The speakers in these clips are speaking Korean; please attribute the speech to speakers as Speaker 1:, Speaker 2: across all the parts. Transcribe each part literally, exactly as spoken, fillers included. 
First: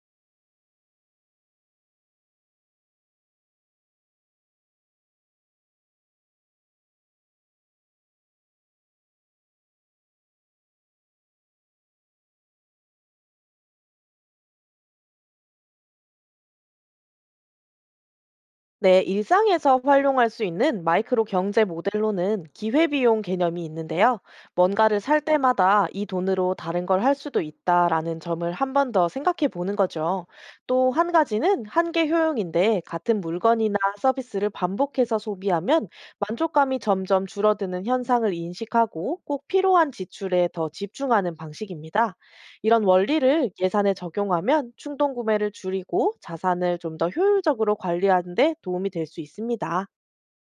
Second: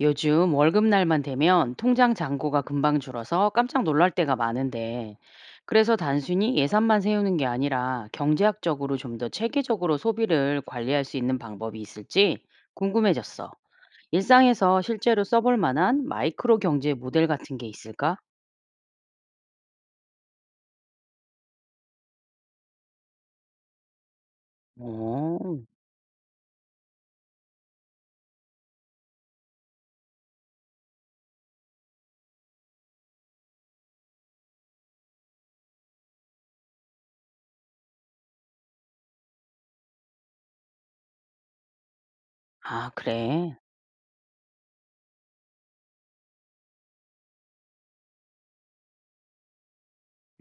Speaker 1: 요즘 월급날만 되면 통장 잔고가 금방 줄어서 깜짝 놀랄 때가 많은데, 그래서 단순히 예산만 세우는 게 아니라 경제학적으로 좀 더 체계적으로 소비를 관리할 수 있는 방법이 있을지 궁금해졌어. 일상에서 실제로 써볼 만한 마이크로 경제 모델 같은 게 있을까?
Speaker 2: 네, 일상에서 활용할 수 있는 마이크로 경제 모델로는 기회비용 개념이 있는데요. 뭔가를 살
Speaker 1: 오,
Speaker 2: 때마다 이 돈으로 다른 걸 할 수도 있다라는 점을 한 번 더 생각해 보는 거죠. 또 한 가지는 한계 효용인데, 같은 물건이나 서비스를 반복해서 소비하면 만족감이 점점 줄어드는 현상을 인식하고 꼭 필요한 지출에 더 집중하는 방식입니다. 이런
Speaker 1: 아,
Speaker 2: 원리를
Speaker 1: 그래.
Speaker 2: 예산에 적용하면 충동 구매를 줄이고 자산을 좀 더 효율적으로 관리하는 데 도움이 될 수 있습니다.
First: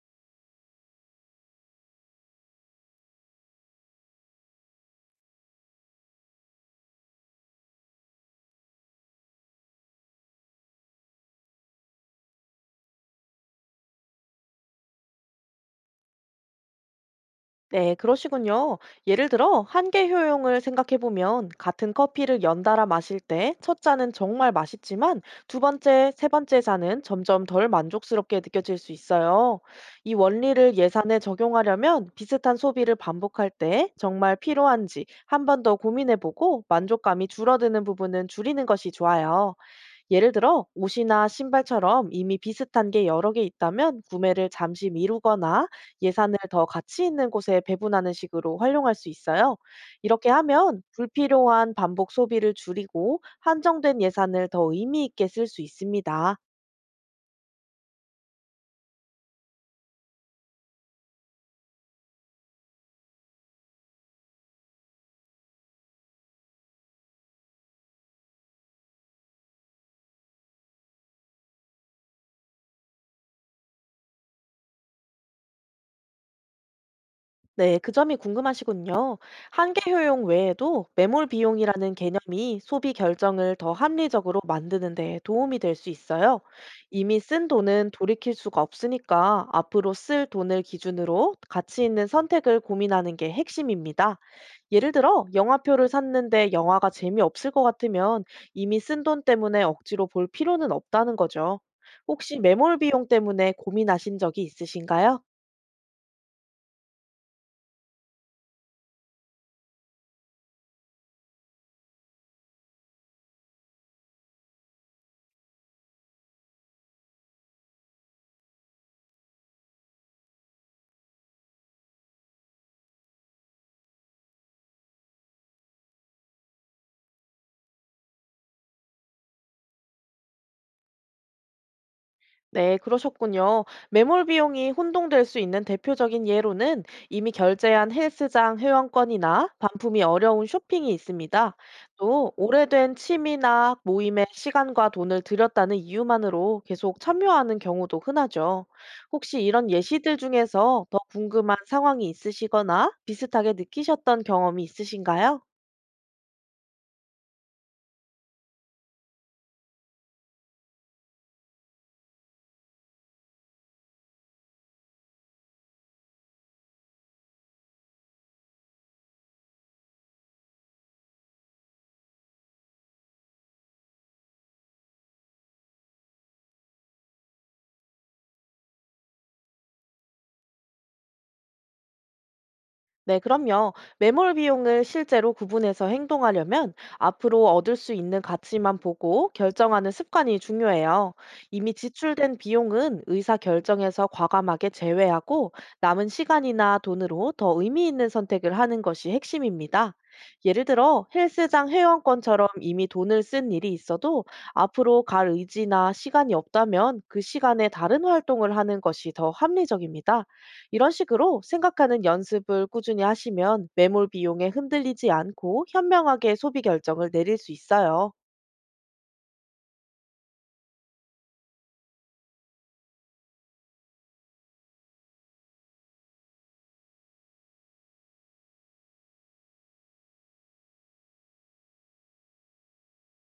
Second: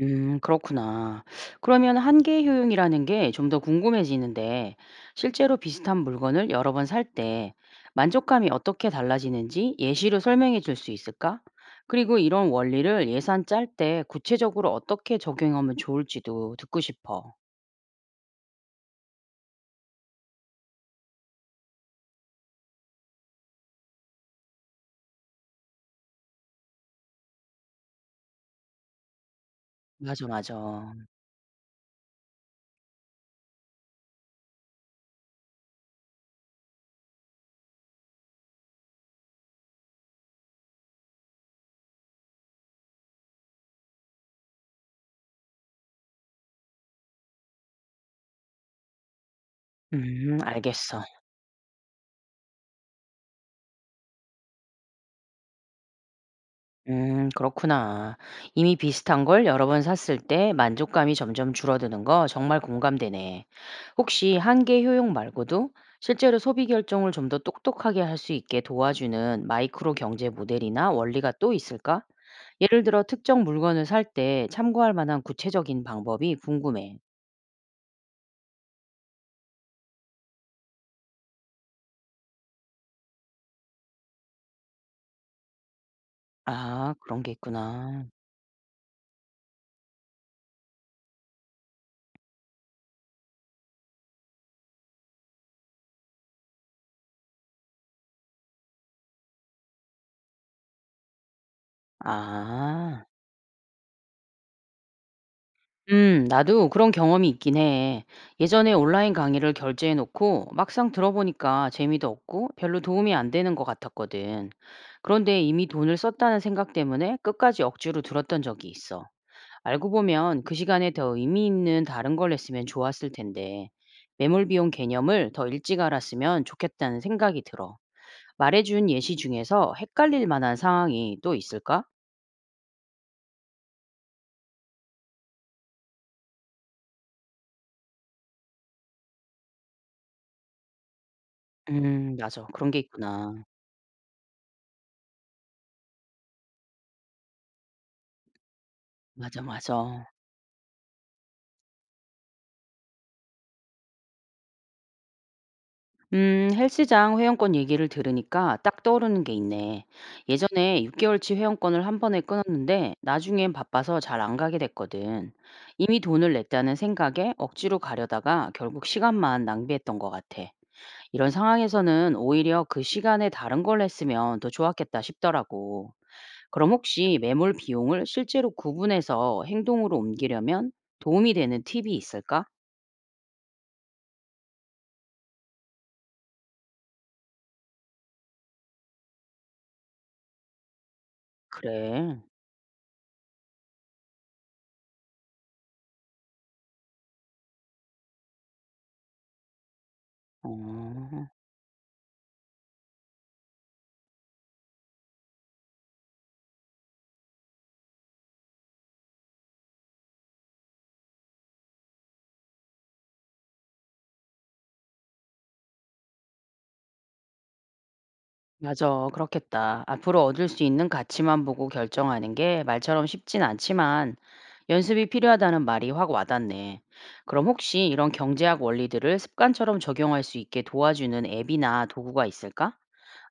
Speaker 1: 음 그렇구나. 그러면 한계 효용이라는 게 좀 더 궁금해지는데 실제로 비슷한 물건을 여러 번 살 때 만족감이 어떻게 달라지는지 예시로 설명해 줄 수 있을까? 그리고 이런 원리를 예산 짤 때 구체적으로 어떻게 적용하면 좋을지도 듣고 싶어.
Speaker 2: 네, 그러시군요. 예를 들어, 한계 효용을 생각해보면, 같은 커피를 연달아 마실 때, 첫 잔은 정말 맛있지만, 두 번째, 세 번째 잔은 점점 덜 만족스럽게 느껴질 수 있어요. 이
Speaker 1: 맞아,
Speaker 2: 원리를
Speaker 1: 맞아.
Speaker 2: 예산에 적용하려면, 비슷한 소비를 반복할 때, 정말 필요한지 한 번 더 고민해보고, 만족감이 줄어드는 부분은 줄이는 것이 좋아요. 예를 들어, 옷이나 신발처럼 이미 비슷한 게 여러 개 있다면 구매를 잠시 미루거나 예산을 더 가치 있는 곳에 배분하는 식으로 활용할 수 있어요. 이렇게
Speaker 1: 음,
Speaker 2: 하면
Speaker 1: 알겠어.
Speaker 2: 불필요한 반복 소비를 줄이고 한정된 예산을 더 의미 있게 쓸 수 있습니다.
Speaker 1: 음, 그렇구나. 이미 비슷한 걸 여러 번 샀을 때 만족감이 점점 줄어드는 거 정말 공감되네. 혹시 한계 효용 말고도 실제로 소비 결정을 좀 더 똑똑하게 할 수 있게 도와주는 마이크로 경제 모델이나 원리가 또 있을까? 예를 들어 특정 물건을 살 때 참고할 만한 구체적인 방법이 궁금해.
Speaker 2: 네, 그 점이 궁금하시군요. 한계 효용 외에도 매몰 비용이라는 개념이 소비 결정을 더 합리적으로 만드는 데 도움이 될 수 있어요.
Speaker 1: 아,
Speaker 2: 이미
Speaker 1: 그런 게
Speaker 2: 쓴 돈은
Speaker 1: 있구나.
Speaker 2: 돌이킬 수가 없으니까 앞으로 쓸 돈을 기준으로 가치 있는 선택을 고민하는 게 핵심입니다. 예를 들어, 영화표를 샀는데 영화가 재미없을 것 같으면 이미 쓴 돈 때문에 억지로 볼 필요는 없다는 거죠. 혹시 매몰
Speaker 1: 아.
Speaker 2: 비용 때문에 고민하신 적이 있으신가요?
Speaker 1: 음, 나도 그런 경험이 있긴 해. 예전에 온라인 강의를 결제해 놓고 막상 들어보니까 재미도 없고 별로 도움이 안 되는 것 같았거든. 그런데 이미 돈을 썼다는 생각 때문에 끝까지 억지로 들었던 적이 있어. 알고 보면 그 시간에 더 의미 있는 다른 걸 했으면 좋았을 텐데, 매몰 비용 개념을 더 일찍 알았으면 좋겠다는 생각이 들어. 말해준 예시 중에서 헷갈릴 만한 상황이 또 있을까?
Speaker 2: 네, 그러셨군요. 매몰 비용이 혼동될 수 있는 대표적인 예로는 이미 결제한 헬스장 회원권이나 반품이 어려운 쇼핑이 있습니다.
Speaker 1: 음,
Speaker 2: 또
Speaker 1: 맞아. 그런 게
Speaker 2: 오래된
Speaker 1: 있구나.
Speaker 2: 취미나 모임에 시간과 돈을 들였다는 이유만으로 계속 참여하는 경우도 흔하죠.
Speaker 1: 맞아,
Speaker 2: 혹시 이런
Speaker 1: 맞아.
Speaker 2: 예시들 중에서 더 궁금한 상황이 있으시거나 비슷하게 느끼셨던 경험이 있으신가요?
Speaker 1: 음, 헬스장 회원권 얘기를 들으니까 딱 떠오르는 게 있네. 예전에 육 개월 치 회원권을 한 번에 끊었는데 나중엔 바빠서 잘 안 가게 됐거든. 이미 돈을 냈다는 생각에 억지로 가려다가 결국 시간만 낭비했던 것 같아. 이런 상황에서는 오히려 그 시간에 다른 걸 했으면 더 좋았겠다 싶더라고. 그럼 혹시 매몰 비용을 실제로 구분해서 행동으로 옮기려면 도움이 되는 팁이 있을까?
Speaker 2: 네, 그럼요. 매몰 비용을 실제로 구분해서 행동하려면 앞으로 얻을 수 있는 가치만 보고 결정하는 습관이 중요해요. 이미
Speaker 1: 그래.
Speaker 2: 지출된 비용은 의사 결정에서 과감하게 제외하고 남은 시간이나 돈으로 더 의미 있는 선택을 하는 것이 핵심입니다. 예를 들어,
Speaker 1: 어.
Speaker 2: 헬스장 회원권처럼 이미 돈을 쓴 일이 있어도 앞으로 갈 의지나 시간이 없다면 그 시간에 다른 활동을 하는 것이 더 합리적입니다. 이런 식으로 생각하는 연습을 꾸준히 하시면 매몰 비용에 흔들리지 않고 현명하게 소비 결정을 내릴 수 있어요.
Speaker 1: 맞아. 그렇겠다. 앞으로 얻을 수 있는 가치만 보고 결정하는 게 말처럼 쉽진 않지만 연습이 필요하다는 말이 확 와닿네. 그럼 혹시 이런 경제학 원리들을 습관처럼 적용할 수 있게 도와주는 앱이나 도구가 있을까?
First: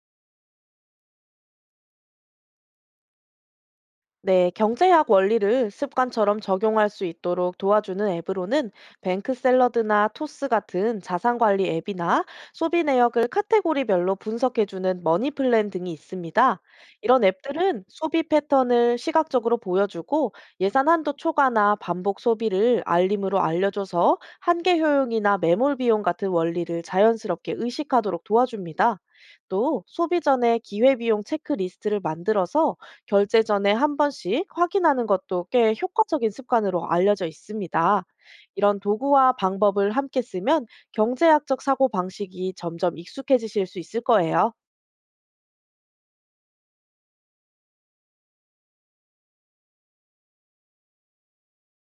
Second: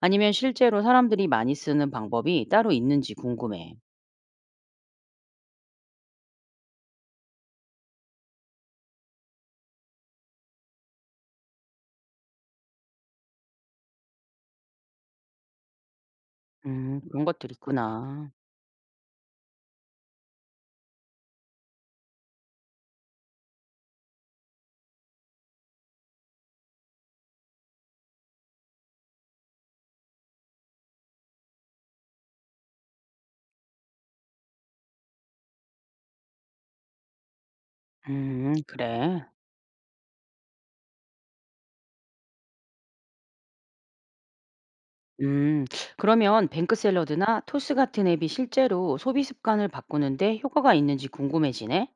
Speaker 1: 아니면 실제로 사람들이 많이 쓰는 방법이 따로 있는지 궁금해.
Speaker 2: 네, 경제학 원리를 습관처럼 적용할 수 있도록 도와주는 앱으로는 뱅크샐러드나 토스 같은 자산관리 앱이나 소비 내역을 카테고리별로 분석해주는 머니플랜 등이 있습니다.
Speaker 1: 음,
Speaker 2: 이런
Speaker 1: 그런 것들
Speaker 2: 앱들은 소비
Speaker 1: 있구나.
Speaker 2: 패턴을 시각적으로 보여주고 예산 한도 초과나 반복 소비를 알림으로 알려줘서 한계 효용이나 매몰 비용 같은 원리를 자연스럽게 의식하도록 도와줍니다. 또 소비 전에 기회비용 체크리스트를 만들어서 결제 전에 한 번씩 확인하는 것도 꽤 효과적인 습관으로 알려져 있습니다.
Speaker 1: 음,
Speaker 2: 이런
Speaker 1: 그래.
Speaker 2: 도구와 방법을 함께 쓰면 경제학적 사고방식이 점점 익숙해지실 수 있을 거예요.
Speaker 1: 음, 그러면 뱅크 샐러드나 토스 같은 앱이 실제로 소비 습관을 바꾸는데 효과가 있는지 궁금해지네.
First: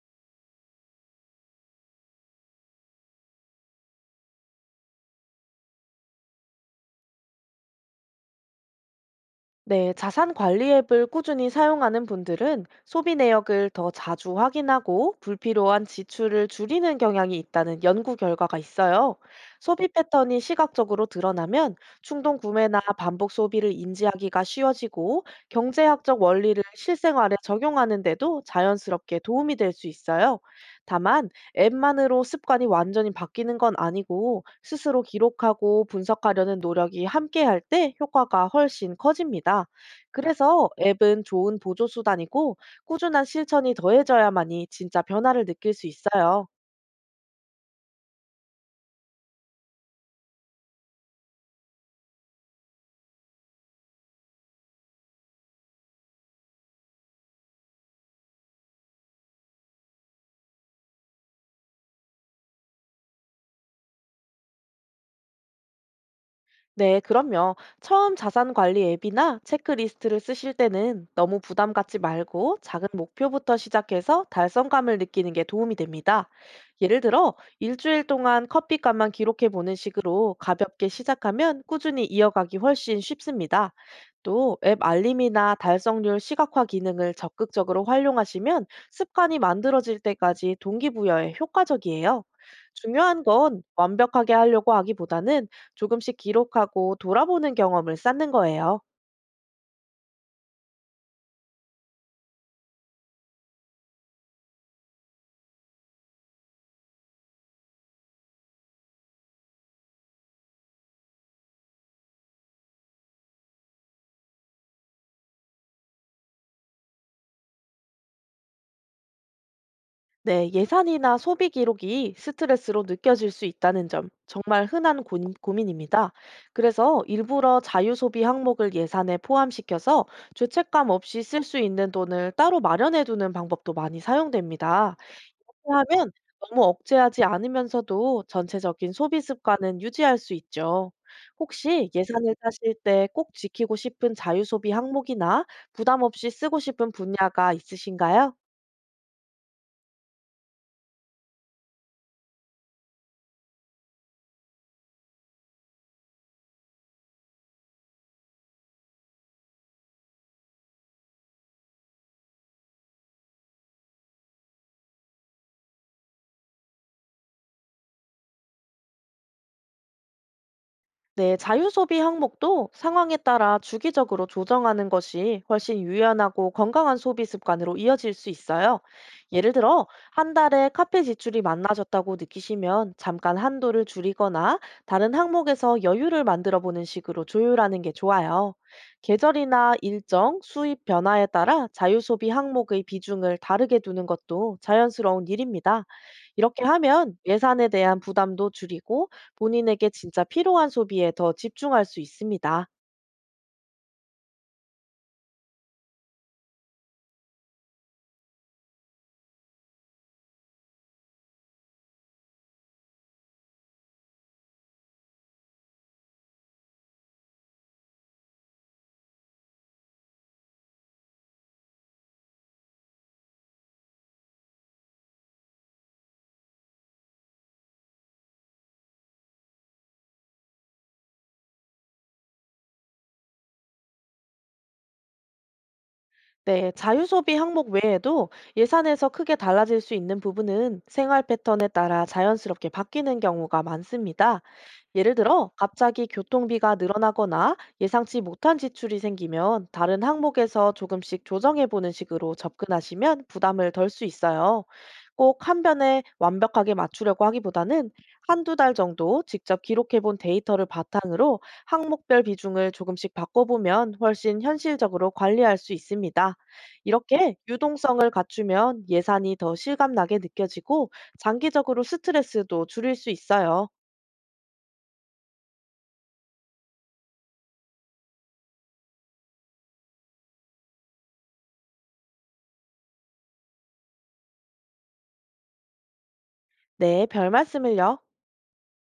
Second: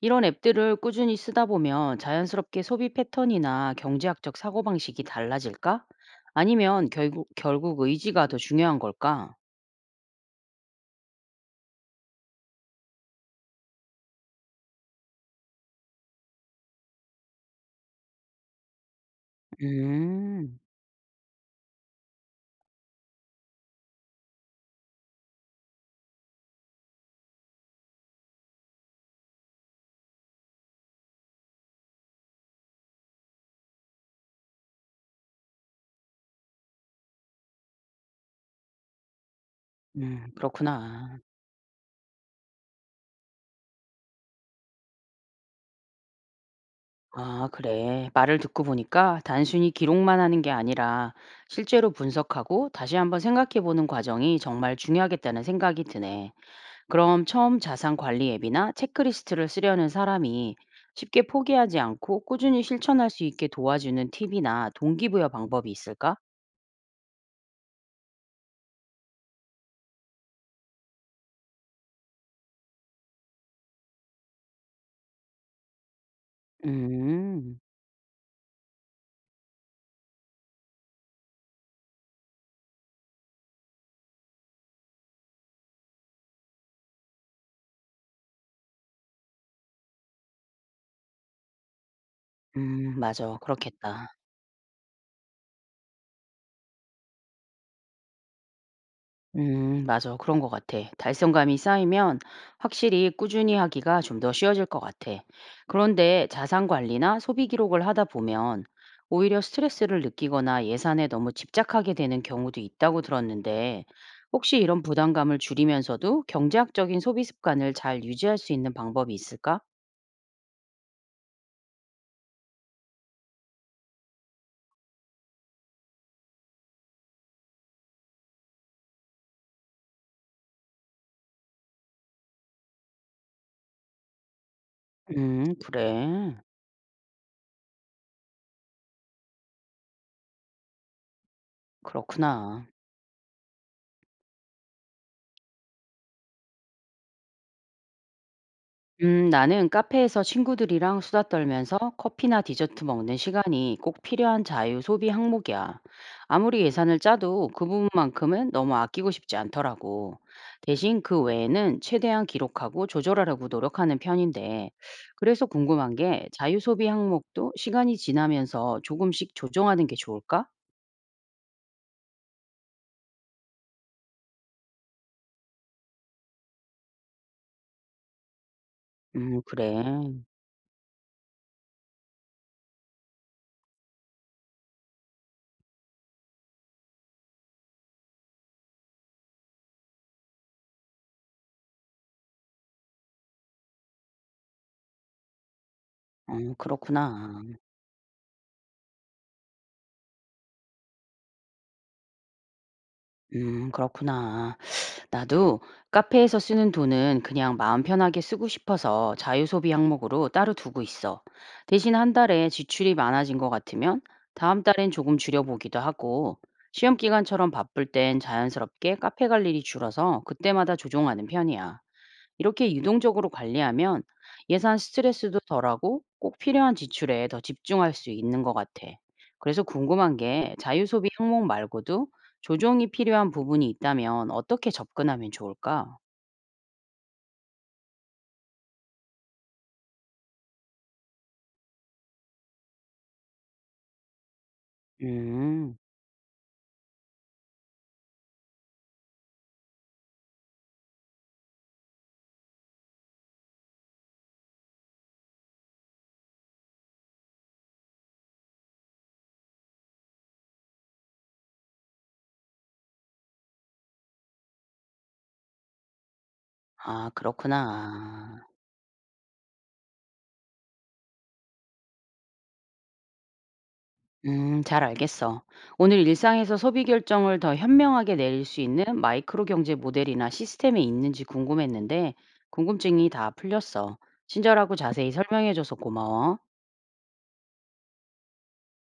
Speaker 1: 이런 앱들을 꾸준히 쓰다 보면 자연스럽게 소비 패턴이나 경제학적 사고방식이 달라질까? 아니면 결국, 결국 의지가 더 중요한 걸까?
Speaker 2: 네, 자산 관리 앱을 꾸준히 사용하는 분들은 소비 내역을 더 자주 확인하고 불필요한 지출을 줄이는 경향이 있다는 연구 결과가 있어요. 소비 패턴이
Speaker 1: 음,
Speaker 2: 시각적으로 드러나면 충동 구매나 반복 소비를 인지하기가 쉬워지고, 경제학적 원리를 실생활에 적용하는 데도 자연스럽게 도움이 될 수 있어요. 다만, 앱만으로 습관이 완전히 바뀌는 건 아니고 스스로 기록하고 분석하려는 노력이 함께 할 때 효과가 훨씬 커집니다.
Speaker 1: 음,
Speaker 2: 그래서
Speaker 1: 그렇구나.
Speaker 2: 앱은 좋은 보조수단이고, 꾸준한 실천이 더해져야만이 진짜 변화를 느낄 수 있어요.
Speaker 1: 아, 그래. 말을 듣고 보니까 단순히 기록만 하는 게 아니라 실제로 분석하고 다시 한번 생각해 보는 과정이 정말 중요하겠다는 생각이 드네. 그럼 처음 자산 관리 앱이나 체크리스트를 쓰려는 사람이 쉽게 포기하지 않고 꾸준히 실천할 수 있게 도와주는 팁이나 동기부여 방법이 있을까?
Speaker 2: 네, 그럼요. 처음 자산 관리 앱이나 체크리스트를 쓰실 때는 너무 부담 갖지 말고 작은 목표부터 시작해서 달성감을 느끼는 게 도움이 됩니다. 예를 들어,
Speaker 1: 음,
Speaker 2: 일주일 동안 커피값만 기록해 보는 식으로 가볍게 시작하면 꾸준히 이어가기 훨씬 쉽습니다. 또 앱 알림이나 달성률 시각화 기능을 적극적으로 활용하시면 습관이 만들어질 때까지 동기부여에 효과적이에요.
Speaker 1: 음,
Speaker 2: 중요한
Speaker 1: 맞아.
Speaker 2: 건
Speaker 1: 그렇겠다.
Speaker 2: 완벽하게 하려고 하기보다는 조금씩 기록하고 돌아보는 경험을 쌓는 거예요.
Speaker 1: 음, 맞아. 그런 것 같아. 달성감이 쌓이면 확실히 꾸준히 하기가 좀 더 쉬워질 것 같아. 그런데 자산 관리나 소비 기록을 하다 보면 오히려 스트레스를 느끼거나 예산에 너무 집착하게 되는 경우도 있다고 들었는데, 혹시 이런 부담감을 줄이면서도 경제학적인 소비 습관을 잘 유지할 수 있는 방법이 있을까?
Speaker 2: 네, 예산이나 소비 기록이 스트레스로 느껴질 수 있다는 점 정말 흔한 고, 민입니다. 그래서 일부러 자유 소비 항목을 예산에 포함시켜서 죄책감 없이 쓸 수 있는 돈을 따로 마련해 두는 방법도 많이 사용됩니다.
Speaker 1: 음,
Speaker 2: 그렇게 하면
Speaker 1: 그래.
Speaker 2: 너무 억제하지 않으면서도 전체적인 소비 습관은 유지할 수 있죠. 혹시 예산을
Speaker 1: 그렇구나.
Speaker 2: 짜실 때 꼭 지키고 싶은 자유소비 항목이나 부담 없이 쓰고 싶은 분야가 있으신가요?
Speaker 1: 음, 나는 카페에서 친구들이랑 수다 떨면서 커피나 디저트 먹는 시간이 꼭 필요한 자유 소비 항목이야. 아무리 예산을 짜도 그 부분만큼은 너무 아끼고 싶지 않더라고. 대신 그 외에는 최대한 기록하고 조절하려고 노력하는 편인데, 그래서 궁금한 게 자유 소비 항목도 시간이 지나면서 조금씩 조정하는 게 좋을까?
Speaker 2: 네, 자유소비 항목도 상황에 따라 주기적으로 조정하는 것이 훨씬 유연하고 건강한 소비 습관으로 이어질 수 있어요.
Speaker 1: 음,
Speaker 2: 예를
Speaker 1: 그래.
Speaker 2: 들어, 한 달에 카페 지출이 많아졌다고 느끼시면 잠깐 한도를 줄이거나 다른 항목에서 여유를 만들어 보는 식으로 조율하는 게 좋아요. 계절이나 일정, 수입 변화에 따라 자유소비 항목의 비중을 다르게 두는 것도 자연스러운 일입니다.
Speaker 1: 어,
Speaker 2: 이렇게 하면
Speaker 1: 그렇구나.
Speaker 2: 예산에 대한 부담도 줄이고 본인에게 진짜 필요한 소비에 더 집중할 수 있습니다.
Speaker 1: 음, 그렇구나. 나도 카페에서 쓰는 돈은 그냥 마음 편하게 쓰고 싶어서 자유소비 항목으로 따로 두고 있어. 대신 한 달에 지출이 많아진 것 같으면 다음 달엔 조금 줄여보기도 하고, 시험 기간처럼 바쁠 땐 자연스럽게 카페 갈 일이 줄어서 그때마다 조정하는 편이야. 이렇게 유동적으로 관리하면 예산 스트레스도 덜하고 꼭 필요한 지출에 더 집중할 수 있는 것 같아. 그래서 궁금한 게 자유소비 항목 말고도 조정이 필요한 부분이 있다면 어떻게 접근하면 좋을까?
Speaker 2: 네, 자유 소비 항목 외에도 예산에서 크게 달라질 수 있는 부분은 생활 패턴에 따라 자연스럽게 바뀌는 경우가 많습니다. 예를 들어,
Speaker 1: 음,
Speaker 2: 갑자기 교통비가 늘어나거나 예상치 못한 지출이 생기면 다른 항목에서 조금씩 조정해 보는 식으로 접근하시면 부담을 덜 수 있어요. 꼭 한 변에 완벽하게 맞추려고 하기보다는 한두 달 정도 직접 기록해 본 데이터를 바탕으로 항목별 비중을 조금씩 바꿔보면 훨씬 현실적으로 관리할 수 있습니다.
Speaker 1: 아,
Speaker 2: 이렇게 유동성을
Speaker 1: 그렇구나.
Speaker 2: 갖추면 예산이 더 실감나게 느껴지고 장기적으로 스트레스도 줄일 수 있어요.
Speaker 1: 음, 잘 알겠어. 오늘 일상에서 소비 결정을 더 현명하게 내릴 수 있는 마이크로 경제 모델이나 시스템이 있는지 궁금했는데 궁금증이 다 풀렸어. 친절하고 자세히 설명해줘서 고마워.
Speaker 2: 네, 별 말씀을요.